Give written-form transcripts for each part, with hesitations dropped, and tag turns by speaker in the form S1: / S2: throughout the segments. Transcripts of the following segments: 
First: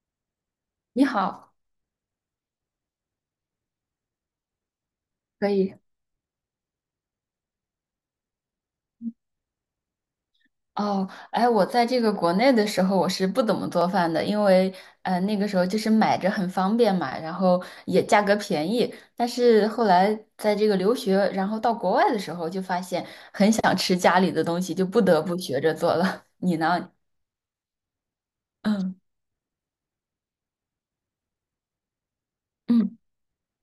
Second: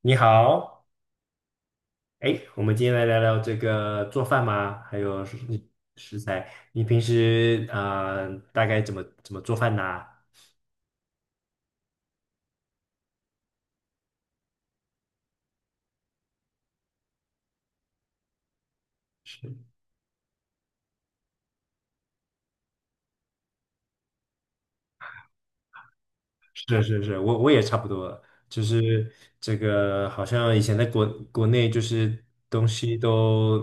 S1: 你好。
S2: 你好，
S1: 哎，我们今天来聊聊这个做饭吗？还有食
S2: 可以
S1: 食材，你平时啊，大概怎么做饭呢？
S2: 哦。哎，我在这个国内的时候，我是不怎么做饭的，因为那个时候就是买着很方便嘛，然后也价格便宜。但
S1: 是，
S2: 是后来在这个留学，然后到国外的时候，就发现想吃家里的东西，就不得不学着做了。你
S1: 是
S2: 呢？
S1: 是是，我也差不多了，就
S2: 嗯
S1: 是这个好像以前在国内就是东西
S2: 嗯
S1: 都，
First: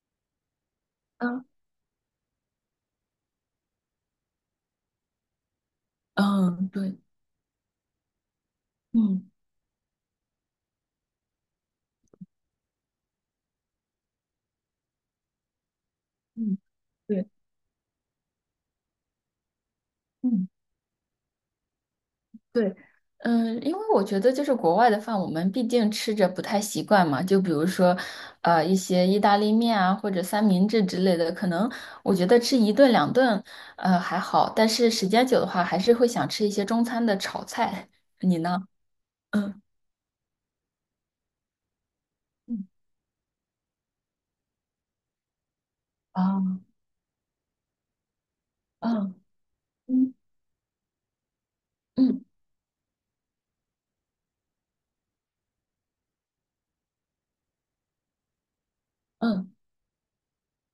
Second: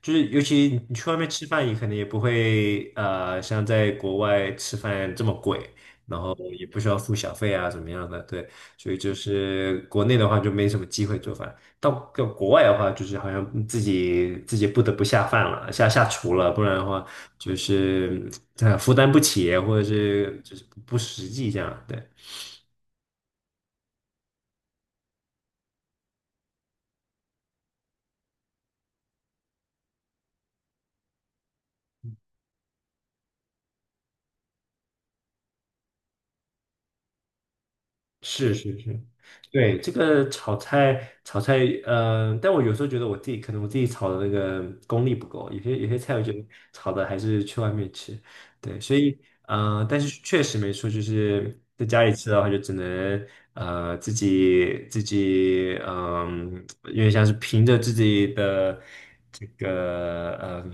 S1: 就是尤其你去外面
S2: 嗯
S1: 吃饭，也可能也不会像在国外吃饭这么贵，然后也
S2: 嗯，
S1: 不需要
S2: 对，
S1: 付小费啊怎么样的，对。所以就
S2: 嗯
S1: 是国内的话就没什么机会做饭，到到国外的话就是好像自己不得不下饭了，下厨了，
S2: 嗯
S1: 不然的话
S2: 对。
S1: 就是负担不起，或者是
S2: 嗯
S1: 就是不实际这样，对。
S2: 对，嗯，因为我觉得就是国外的饭，我们毕竟吃着不太习惯嘛。就比如说，一些意大利面啊，或者三明治之类的，可能我觉得吃一顿两顿，还好。但是时间久的话，还是会想吃一些中餐的炒菜。你
S1: 是
S2: 呢？
S1: 是是，
S2: 嗯
S1: 对，这个炒菜，但我有
S2: 嗯
S1: 时候觉得我自己可能我自己炒的那个功力不够，有些菜我觉得
S2: 啊
S1: 炒的还是去外面吃，对。所
S2: 啊
S1: 以但
S2: 嗯
S1: 是确实没错，就是在家里
S2: 嗯
S1: 吃的话，就只能自己嗯、因为像是凭着自己的这
S2: 嗯
S1: 个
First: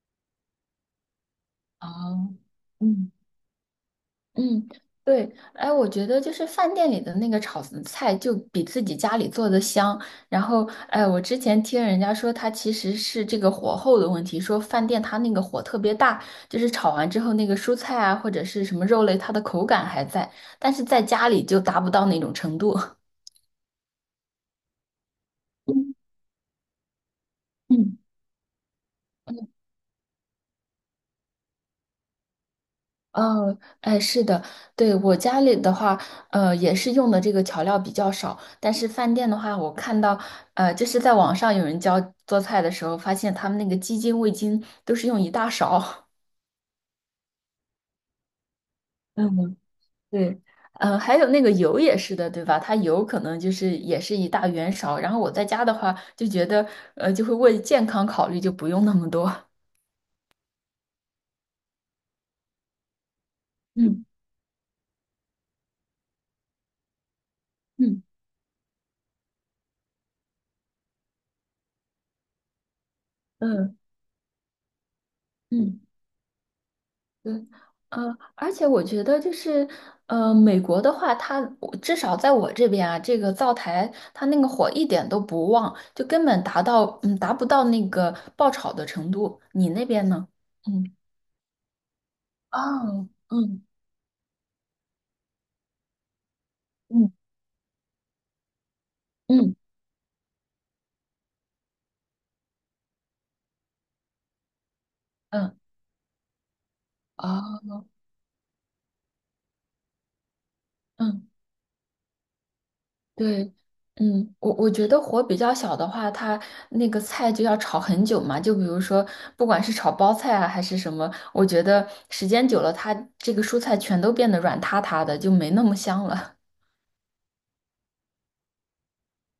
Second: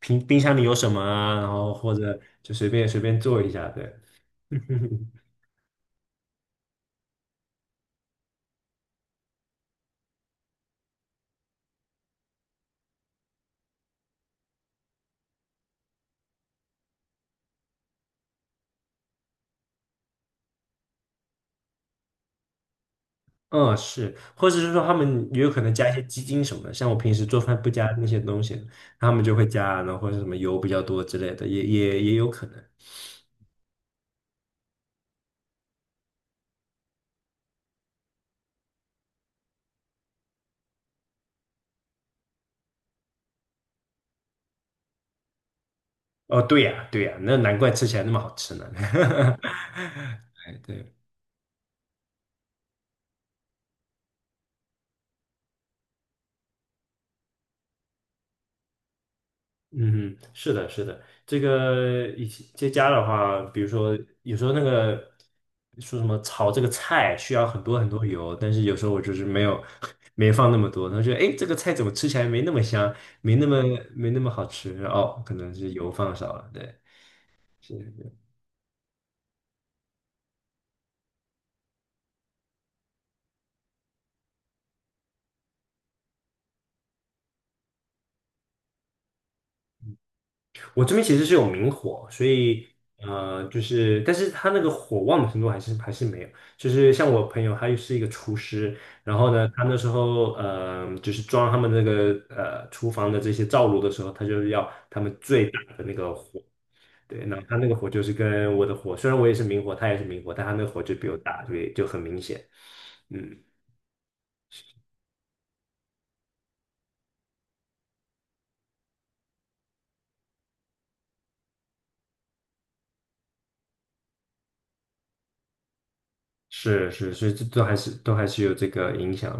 S1: 冰箱里有什么啊，然后
S2: 啊
S1: 或者就随便随
S2: 嗯。
S1: 便做一下，对。
S2: 嗯，对，哎，我觉得就是饭店里的那个炒的菜就比自己家里做的香。然后，哎，我之前听人家说，它其实是这个火候的问题，说饭店它那个火特别大，就是炒完之后那个蔬菜啊或者是什么肉类，它的口感还在，但是在家里就达不到那种程度。
S1: 嗯，是，或者是说他们也有可能加一些 鸡精什么的，像我平时做饭不加
S2: 嗯
S1: 那些东西，他们就会
S2: 嗯。
S1: 加，然后或者什么油比较多之类的，也有可能。
S2: 哦，哎，是的，对，我家里的话，也是用的这个调料比较少，但是饭店的话，我看到，就是在网上有人教做菜的时候，发现他们那个鸡精、味精都是用一大勺。
S1: 哦，对呀，对呀，那难怪吃起来那么好吃呢。
S2: 嗯，对，
S1: 哎，对。
S2: 还有那个油也是的，对吧？它油可能就是也是一大圆勺，然后我在家的话就觉得，就会为健康考虑，就不用那么多。
S1: 嗯哼，是的，是的，这个以前在家的话，比如说
S2: 嗯
S1: 有时候那个说什么炒这个菜需要很多很
S2: 嗯
S1: 多油，但是有时候我就是没有 没放那么多，然后觉得哎，诶这个菜怎么吃起来没那么香，没那么
S2: 嗯
S1: 没那么好吃，哦，可能是
S2: 嗯。
S1: 油放少了，对。
S2: 对，
S1: 是，
S2: 而且我觉得就是，美国的话，它我至少在我这边啊，这个灶台它那个火一点都不旺，就根本达到，嗯，达不到那个爆炒的程度。你那边呢？
S1: 我这
S2: 嗯，
S1: 边其实是有明火，所
S2: 啊，
S1: 以就
S2: 嗯
S1: 是但是他那个火旺的程度还是没有。就是像
S2: 嗯
S1: 我朋友，他又是一个厨师，然后呢，
S2: 嗯
S1: 他那时候就是装他们那个厨房的这些灶炉的时候，他就是要他们最
S2: 嗯，
S1: 大。对，然后他
S2: 啊，
S1: 那个火就是跟我的火，虽然我也是明火，他也是明火，但他那个火就比我
S2: 嗯。
S1: 大，所以就很明显。嗯。
S2: 对，嗯，我觉得火比较小的话，它那个菜就要炒很久嘛。就比如说，不管是炒包菜啊，还是什么，我觉得时间久了，它这个蔬菜全都变得软塌塌的，就没那么香了。
S1: 是是，所以这都还是有这个影响。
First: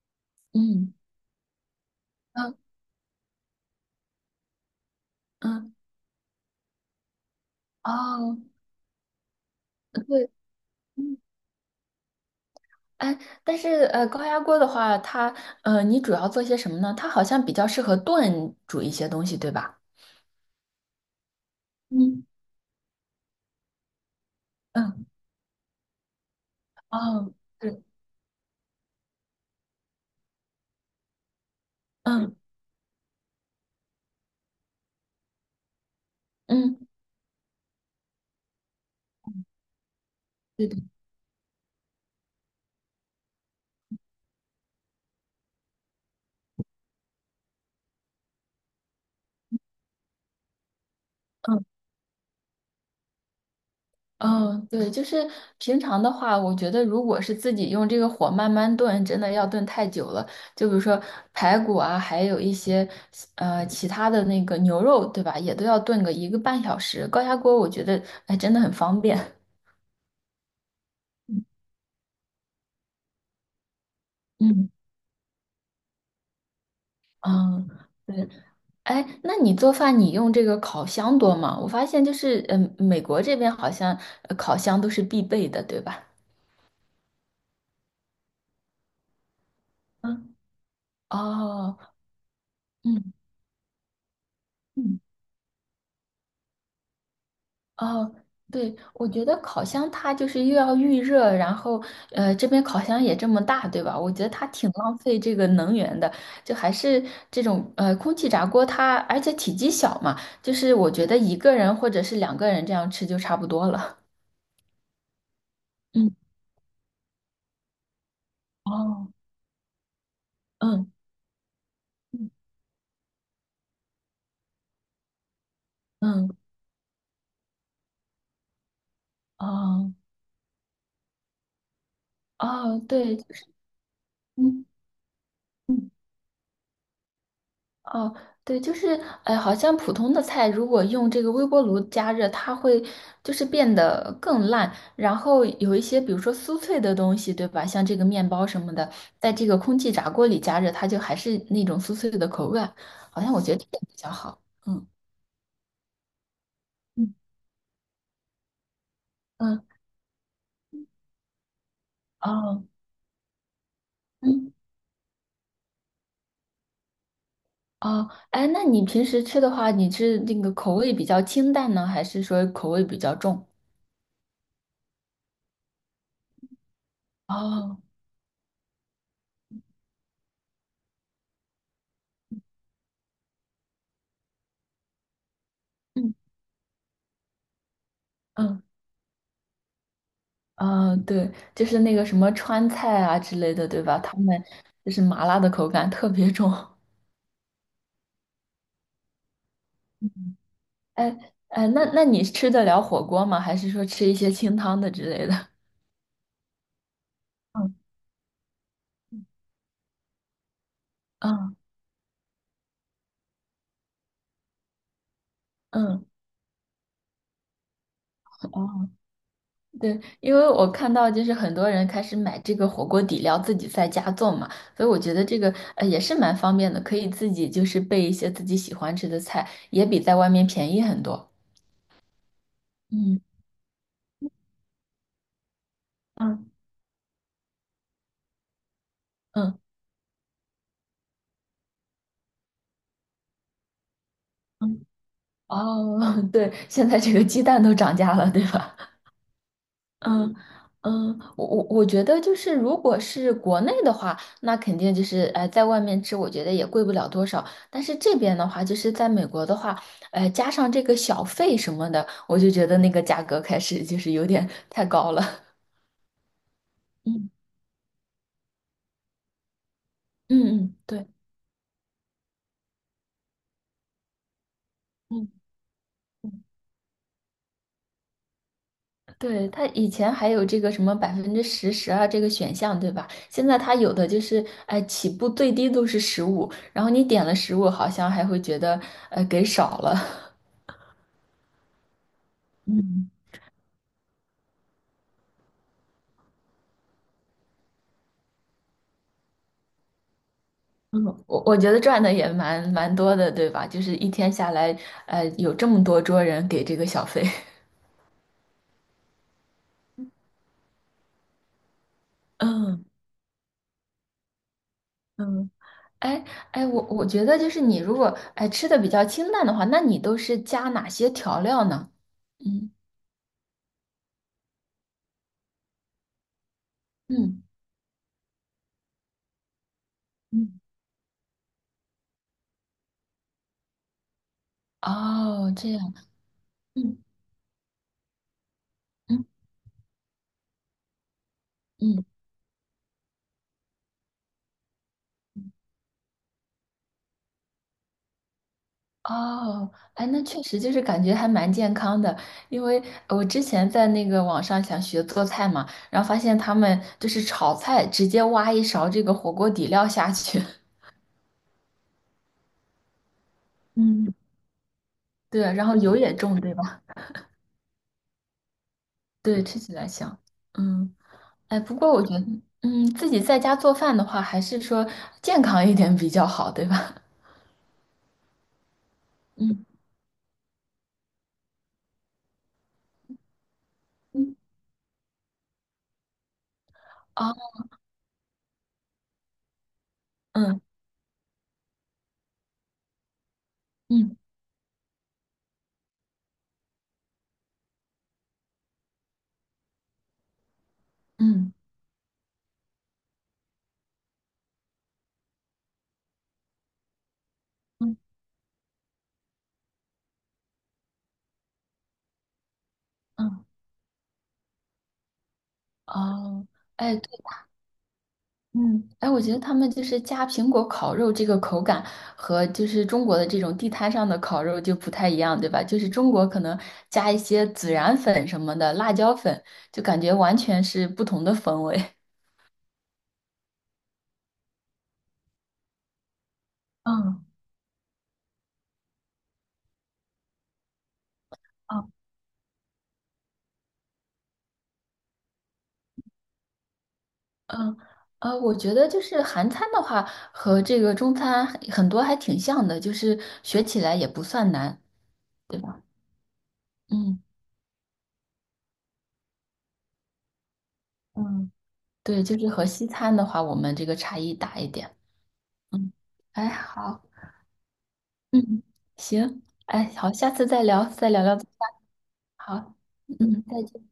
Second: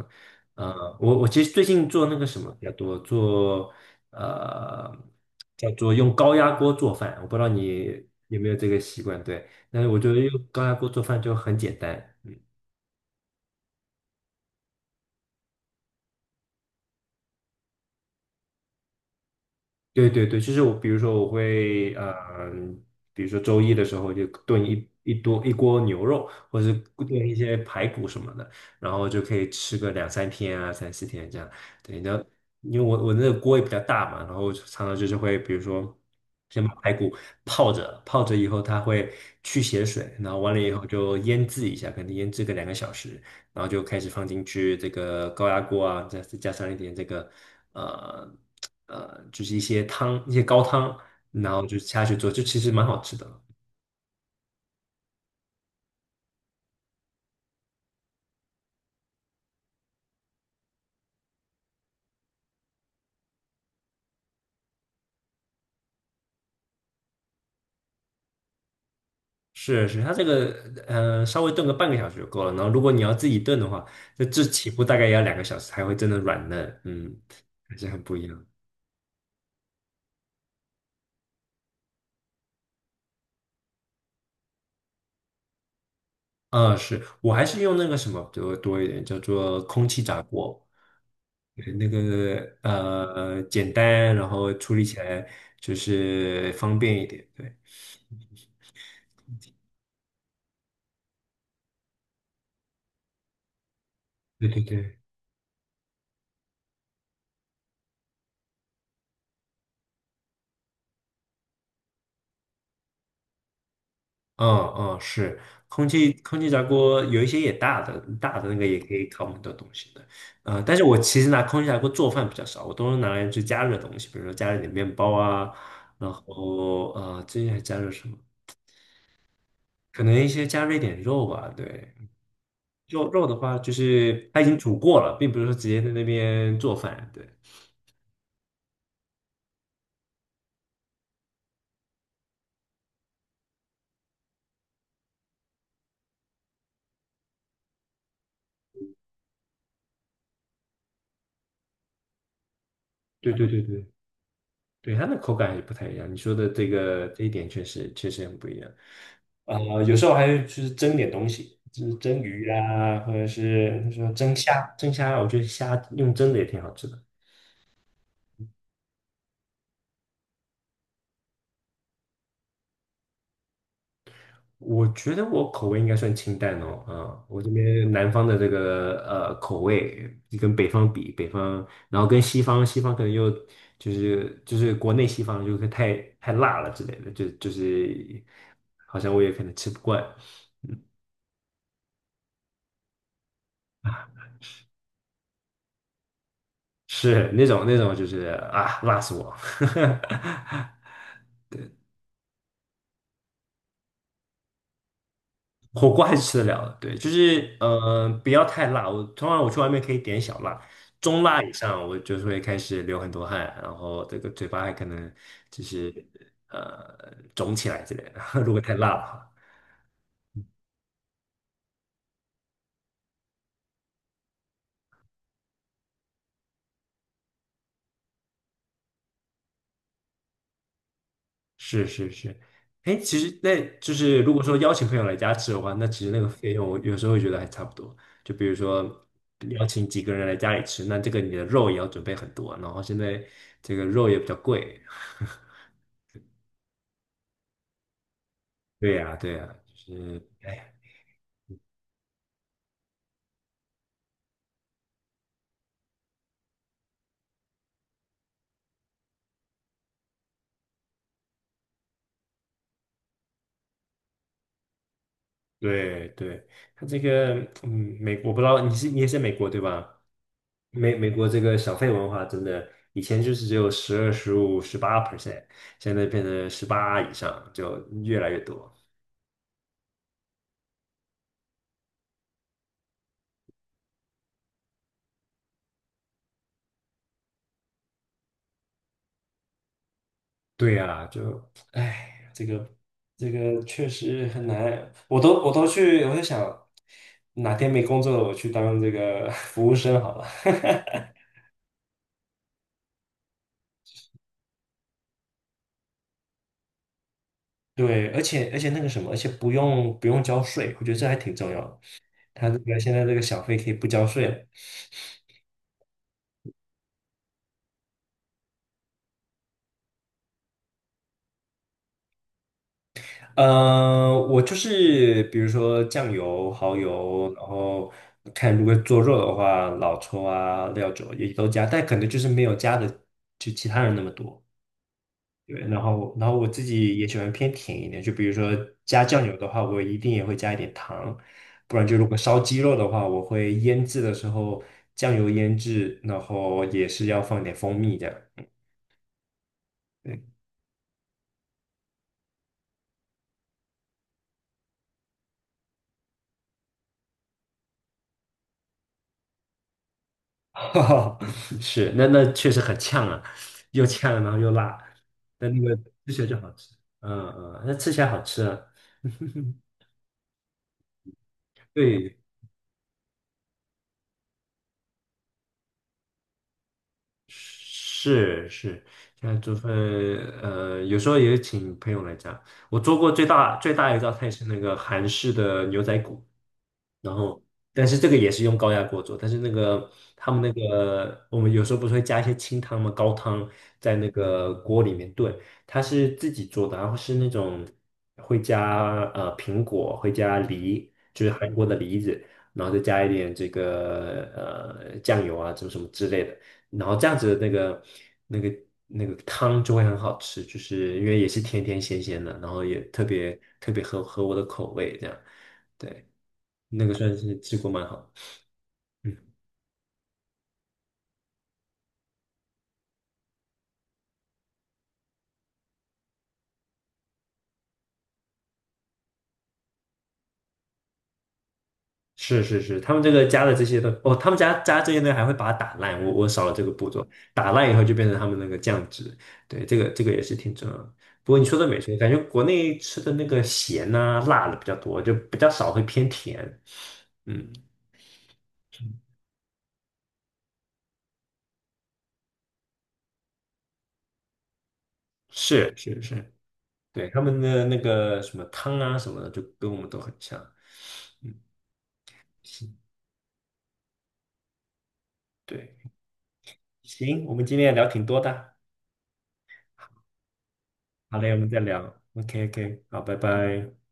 S2: 嗯
S1: 我其实最近做那个什么
S2: 嗯
S1: 比较多，做呃叫
S2: 嗯，
S1: 做用高压锅做饭，我不知道你
S2: 哦，
S1: 有没有这个习惯。对，但是我
S2: 呃
S1: 觉得
S2: 对，
S1: 用高压锅做
S2: 嗯，
S1: 饭就很简单。嗯，
S2: 哎，但是高压锅的话，它你主要做些什么呢？它好像比较适合炖煮一些东西，对吧？
S1: 对对对，就是我，比如说我会，
S2: 嗯
S1: 呃，比如说周一的时候就炖一
S2: 嗯，
S1: 一多一锅牛肉，或者是炖
S2: 哦，
S1: 一些
S2: 对，
S1: 排骨什么的，然后就可以吃个两三天啊，三四天这样。对。然后
S2: 嗯
S1: 因为我那个锅也比较大嘛，然后我就常常就是会，比如说先把
S2: 嗯，
S1: 排骨泡着，泡着以后它会去血水，然后完了
S2: 对
S1: 以
S2: 的。
S1: 后就腌制一下，可能腌制个两个小时。然后就开始放进去这个高压锅啊，再加上一点这个呃就是一些汤，一些高汤，然
S2: 嗯
S1: 后就下去做，就其实蛮好吃的。
S2: 嗯，对，就是平常的话，我觉得如果是自己用这个火慢慢炖，真的要炖太久了。就比如说排骨啊，还有一些其他的那个牛肉，对吧？也都要炖个一个半小时。高压锅我觉得哎真的很方便。
S1: 是是，它这个呃稍微炖个半个小时就够了。然后如果你要自己炖的话，这 这起
S2: 嗯
S1: 步大概也要两个小时才会真的软嫩，嗯，
S2: 嗯，
S1: 还是很不一
S2: 对。
S1: 样。
S2: 哎，那你做饭你用这个烤箱多吗？我发现就是嗯，美国这边好像烤箱都是必备的，对吧？
S1: 啊、是我还是用那个什么多多一点，叫做空气炸
S2: 嗯，
S1: 锅。就是
S2: 哦，
S1: 那个
S2: 嗯
S1: 呃简单，然后处理起
S2: 嗯。
S1: 来就是方便一点。对，
S2: 哦，对，我觉得烤箱它就是又要预热，然后这边烤箱也这么大，对吧？我觉得它
S1: 对对
S2: 挺浪
S1: 对，
S2: 费这个能源的，就还是这种空气炸锅它，而且体积小嘛，就是我觉得一个人或者是两个人这样吃就差不多了。
S1: 嗯嗯，是空 气
S2: 嗯，
S1: 空气炸锅有一些也大的，大的那个也可以
S2: 哦，
S1: 烤很多东西的。但是
S2: 嗯
S1: 我其实拿空气炸锅做饭
S2: 嗯
S1: 比较少，我都是拿来去加热东西，比如说加热点面包啊，然
S2: 嗯，
S1: 后最近还加热什么？
S2: 哦
S1: 可能一些加热一点肉吧，对。
S2: 哦，
S1: 肉
S2: 对，
S1: 肉的
S2: 就是
S1: 话，就是它已经
S2: 嗯。
S1: 煮过了，并不是说直接在
S2: 嗯
S1: 那边做饭。对，
S2: 哦，对，就是，哎，好像普通的菜如果用这个微波炉加热，它会就是变得更烂。然后有一些，比如说酥脆的东西，对吧？像这个面包什么的，在这个空气炸锅里加热，它就还是那种酥脆的口感。好
S1: 对
S2: 像我
S1: 对
S2: 觉得
S1: 对
S2: 这点
S1: 对。
S2: 比较好。嗯
S1: 对，它的口感还是不太一样。你说的这个
S2: 嗯，
S1: 这一点确实很不一样。啊、
S2: 嗯，
S1: 有时候还就是蒸点东西，就是蒸鱼
S2: 哦，
S1: 啊，或者是说蒸
S2: 嗯
S1: 虾，蒸虾，我觉得虾用蒸的也挺好吃的。
S2: 哦，哎，那你平时吃的话，你是那个口味比较清淡呢，还是说口味比较重？
S1: 我觉得我口味应该算清淡哦。啊、我这
S2: 哦，
S1: 边南方的这个呃口味跟北方比，北方，然后跟西方，西方可能又就是国内西方就是太
S2: 嗯
S1: 太辣了之类的，就是
S2: 嗯。
S1: 好像我也可能吃不惯。
S2: 嗯，对，就是那个什么川菜啊之类的，对吧？他们就是麻辣的口感特别重。
S1: 是那种就是啊，辣死我！
S2: 哎哎，那你吃得了火锅吗？还是说吃一些清汤的之类的？
S1: 火锅还是吃得了的，对，就是
S2: 嗯
S1: 嗯，不要太辣。我通常我去外面可以点小辣，中辣以
S2: 嗯
S1: 上我就是会开始流很多汗，然后这个嘴巴还可能就是
S2: 嗯
S1: 肿起来之类的。如果太
S2: 哦，
S1: 辣了。
S2: 对，因为我看到就是很多人开始买这个火锅底料自己在家做嘛，所以我觉得这个也是蛮方便的，可以自己就是备一些自己喜欢吃的菜，也比在外面便宜很多。
S1: 是是是。哎，其
S2: 嗯
S1: 实那就是如果说邀请朋友来家吃的话，那其实那个
S2: 嗯
S1: 费用我有时候会觉得还差不多。就比如说
S2: 嗯
S1: 邀请几个人来家里吃，那这个你的肉也要准备很多，然后现在这个肉也比较贵。
S2: 嗯。哦，对，现在这个鸡蛋都涨价了，对吧？
S1: 对呀，对呀，就是
S2: 嗯
S1: 哎，
S2: 嗯，我觉得就是，如果是国内的话，那肯定就是，在外面吃，我觉得也贵不了多少。但是这边的话，就是在美国的话，加上这个小费什么的，我就觉得那个价格开始就是有点太高了。
S1: 对对，他这
S2: 嗯
S1: 个嗯，我不知道你是你也是美国对吧？
S2: 嗯嗯，
S1: 美
S2: 对，
S1: 美国这个小费文化真的，以前就是只有十二、十五、十八
S2: 嗯。
S1: percent，现在变成18以上，就越来越多。
S2: 对，他以前还有这个什么10%、12%这个选项，对吧？现在他有的就是，哎，起步最低都是十五，然后你点了十五，好像还会觉得，给少了。
S1: 对呀、就哎，这个
S2: 嗯。
S1: 这个确实很难。我都去，我在想，哪天没工作了，我去当这个 服务生好了。
S2: 嗯，我觉得赚的也蛮多的，对吧？就是一天下来，有这么多桌人给这个小费。
S1: 对，而且那个什么，而且不用交税，我觉得这还挺重要的。他这个
S2: 嗯
S1: 现在这个小费可以不交税了。
S2: 嗯，哎哎，我觉得就是你如果哎吃的比较清淡的话，那你都是加哪些调料呢？嗯
S1: 呃我就是比如说酱油、蚝油，
S2: 嗯，
S1: 然后,看如果做肉的话，老抽
S2: 嗯，
S1: 啊、料酒也都加，但可能就是没有加的就其他人那么多。
S2: 哦，
S1: 对，
S2: 这
S1: 然
S2: 样，
S1: 后然后我自己
S2: 嗯
S1: 也喜欢偏甜一点，就比如说加酱
S2: 嗯
S1: 油的话，我一定也会加一点糖，不然就
S2: 嗯。
S1: 如果烧鸡肉的话，我会腌制的时候酱油腌制，然后也是要放点蜂蜜这样。
S2: 哦，哎，那
S1: 对，
S2: 确实就是感觉还蛮健康的，因为我之前在那个网上想学做菜嘛，然后发现他们就是炒菜，直接挖一勺这个火锅底料下去，
S1: 是，那确实很呛啊，又呛
S2: 嗯，
S1: 然后又辣，
S2: 对，
S1: 但那
S2: 然
S1: 个
S2: 后油
S1: 吃
S2: 也
S1: 起来就
S2: 重，
S1: 好
S2: 对
S1: 吃。
S2: 吧？
S1: 嗯嗯，那吃起来好吃啊。
S2: 对，吃 起来香。嗯，哎，不过我觉
S1: 对，
S2: 得，嗯，自己在家做饭的话，还是说健康一点比较好，对吧？
S1: 是是，现在 做
S2: 嗯
S1: 饭，有时候也请朋友来家。我做过最大最大一道菜
S2: 嗯，
S1: 是那个韩式的牛仔骨，然
S2: 啊
S1: 后但是这个也是用高压锅做，但是那个他们那
S2: 嗯
S1: 个我们有时候不是会加一些清汤嘛，高汤在那
S2: 嗯
S1: 个锅里面炖，它是自己做的，然后是那种会加苹果，会加梨，就是韩
S2: 嗯
S1: 国的梨子，然后再加一点这个酱油啊，什么什么之类的。然后这样子的那个
S2: 嗯
S1: 那个那个汤就会很好吃，就是因为也是甜甜咸咸的，然后也特别
S2: 嗯，
S1: 特别合我的口味，这样，对，
S2: 啊，
S1: 那个
S2: 哎。
S1: 算是吃过蛮好的。
S2: 嗯，哎，
S1: 嗯，
S2: 我觉得他们就是加苹果烤肉这个口感和就是中国的这种地摊上的烤肉就不太一样，对吧？就是中国可能加一些孜然粉什么的，辣椒粉，就感觉完全是不同的风味。
S1: 是是是，他们这个加了这些东哦，他们加这些呢还会把它打烂，我少了这个 步骤，
S2: 嗯
S1: 打烂以后就变成他们那个酱汁，对，这个也是挺重要的。不过你说的没
S2: 嗯
S1: 错，感觉国内吃的那个咸呐、辣的比较多，就比较少会偏甜。嗯，
S2: 嗯，我觉得就是韩餐的话和这个中餐很多还挺像的，就是学起来也不算难，对
S1: 是
S2: 吧？
S1: 是是。对，
S2: 嗯，
S1: 他们的那个什么汤啊什么的，就跟我们都很像。嗯，
S2: 嗯，对，就是和
S1: 行，
S2: 西餐的话，我们这个差异大一点。
S1: 对，
S2: 嗯，哎，好。
S1: 行，我们今天也聊挺多的。
S2: 嗯，行，哎，好，下次再聊，再
S1: 好
S2: 聊
S1: 嘞，我
S2: 聊。
S1: 们再聊。
S2: 好，
S1: OK，OK，好，拜
S2: 嗯，再
S1: 拜。
S2: 见。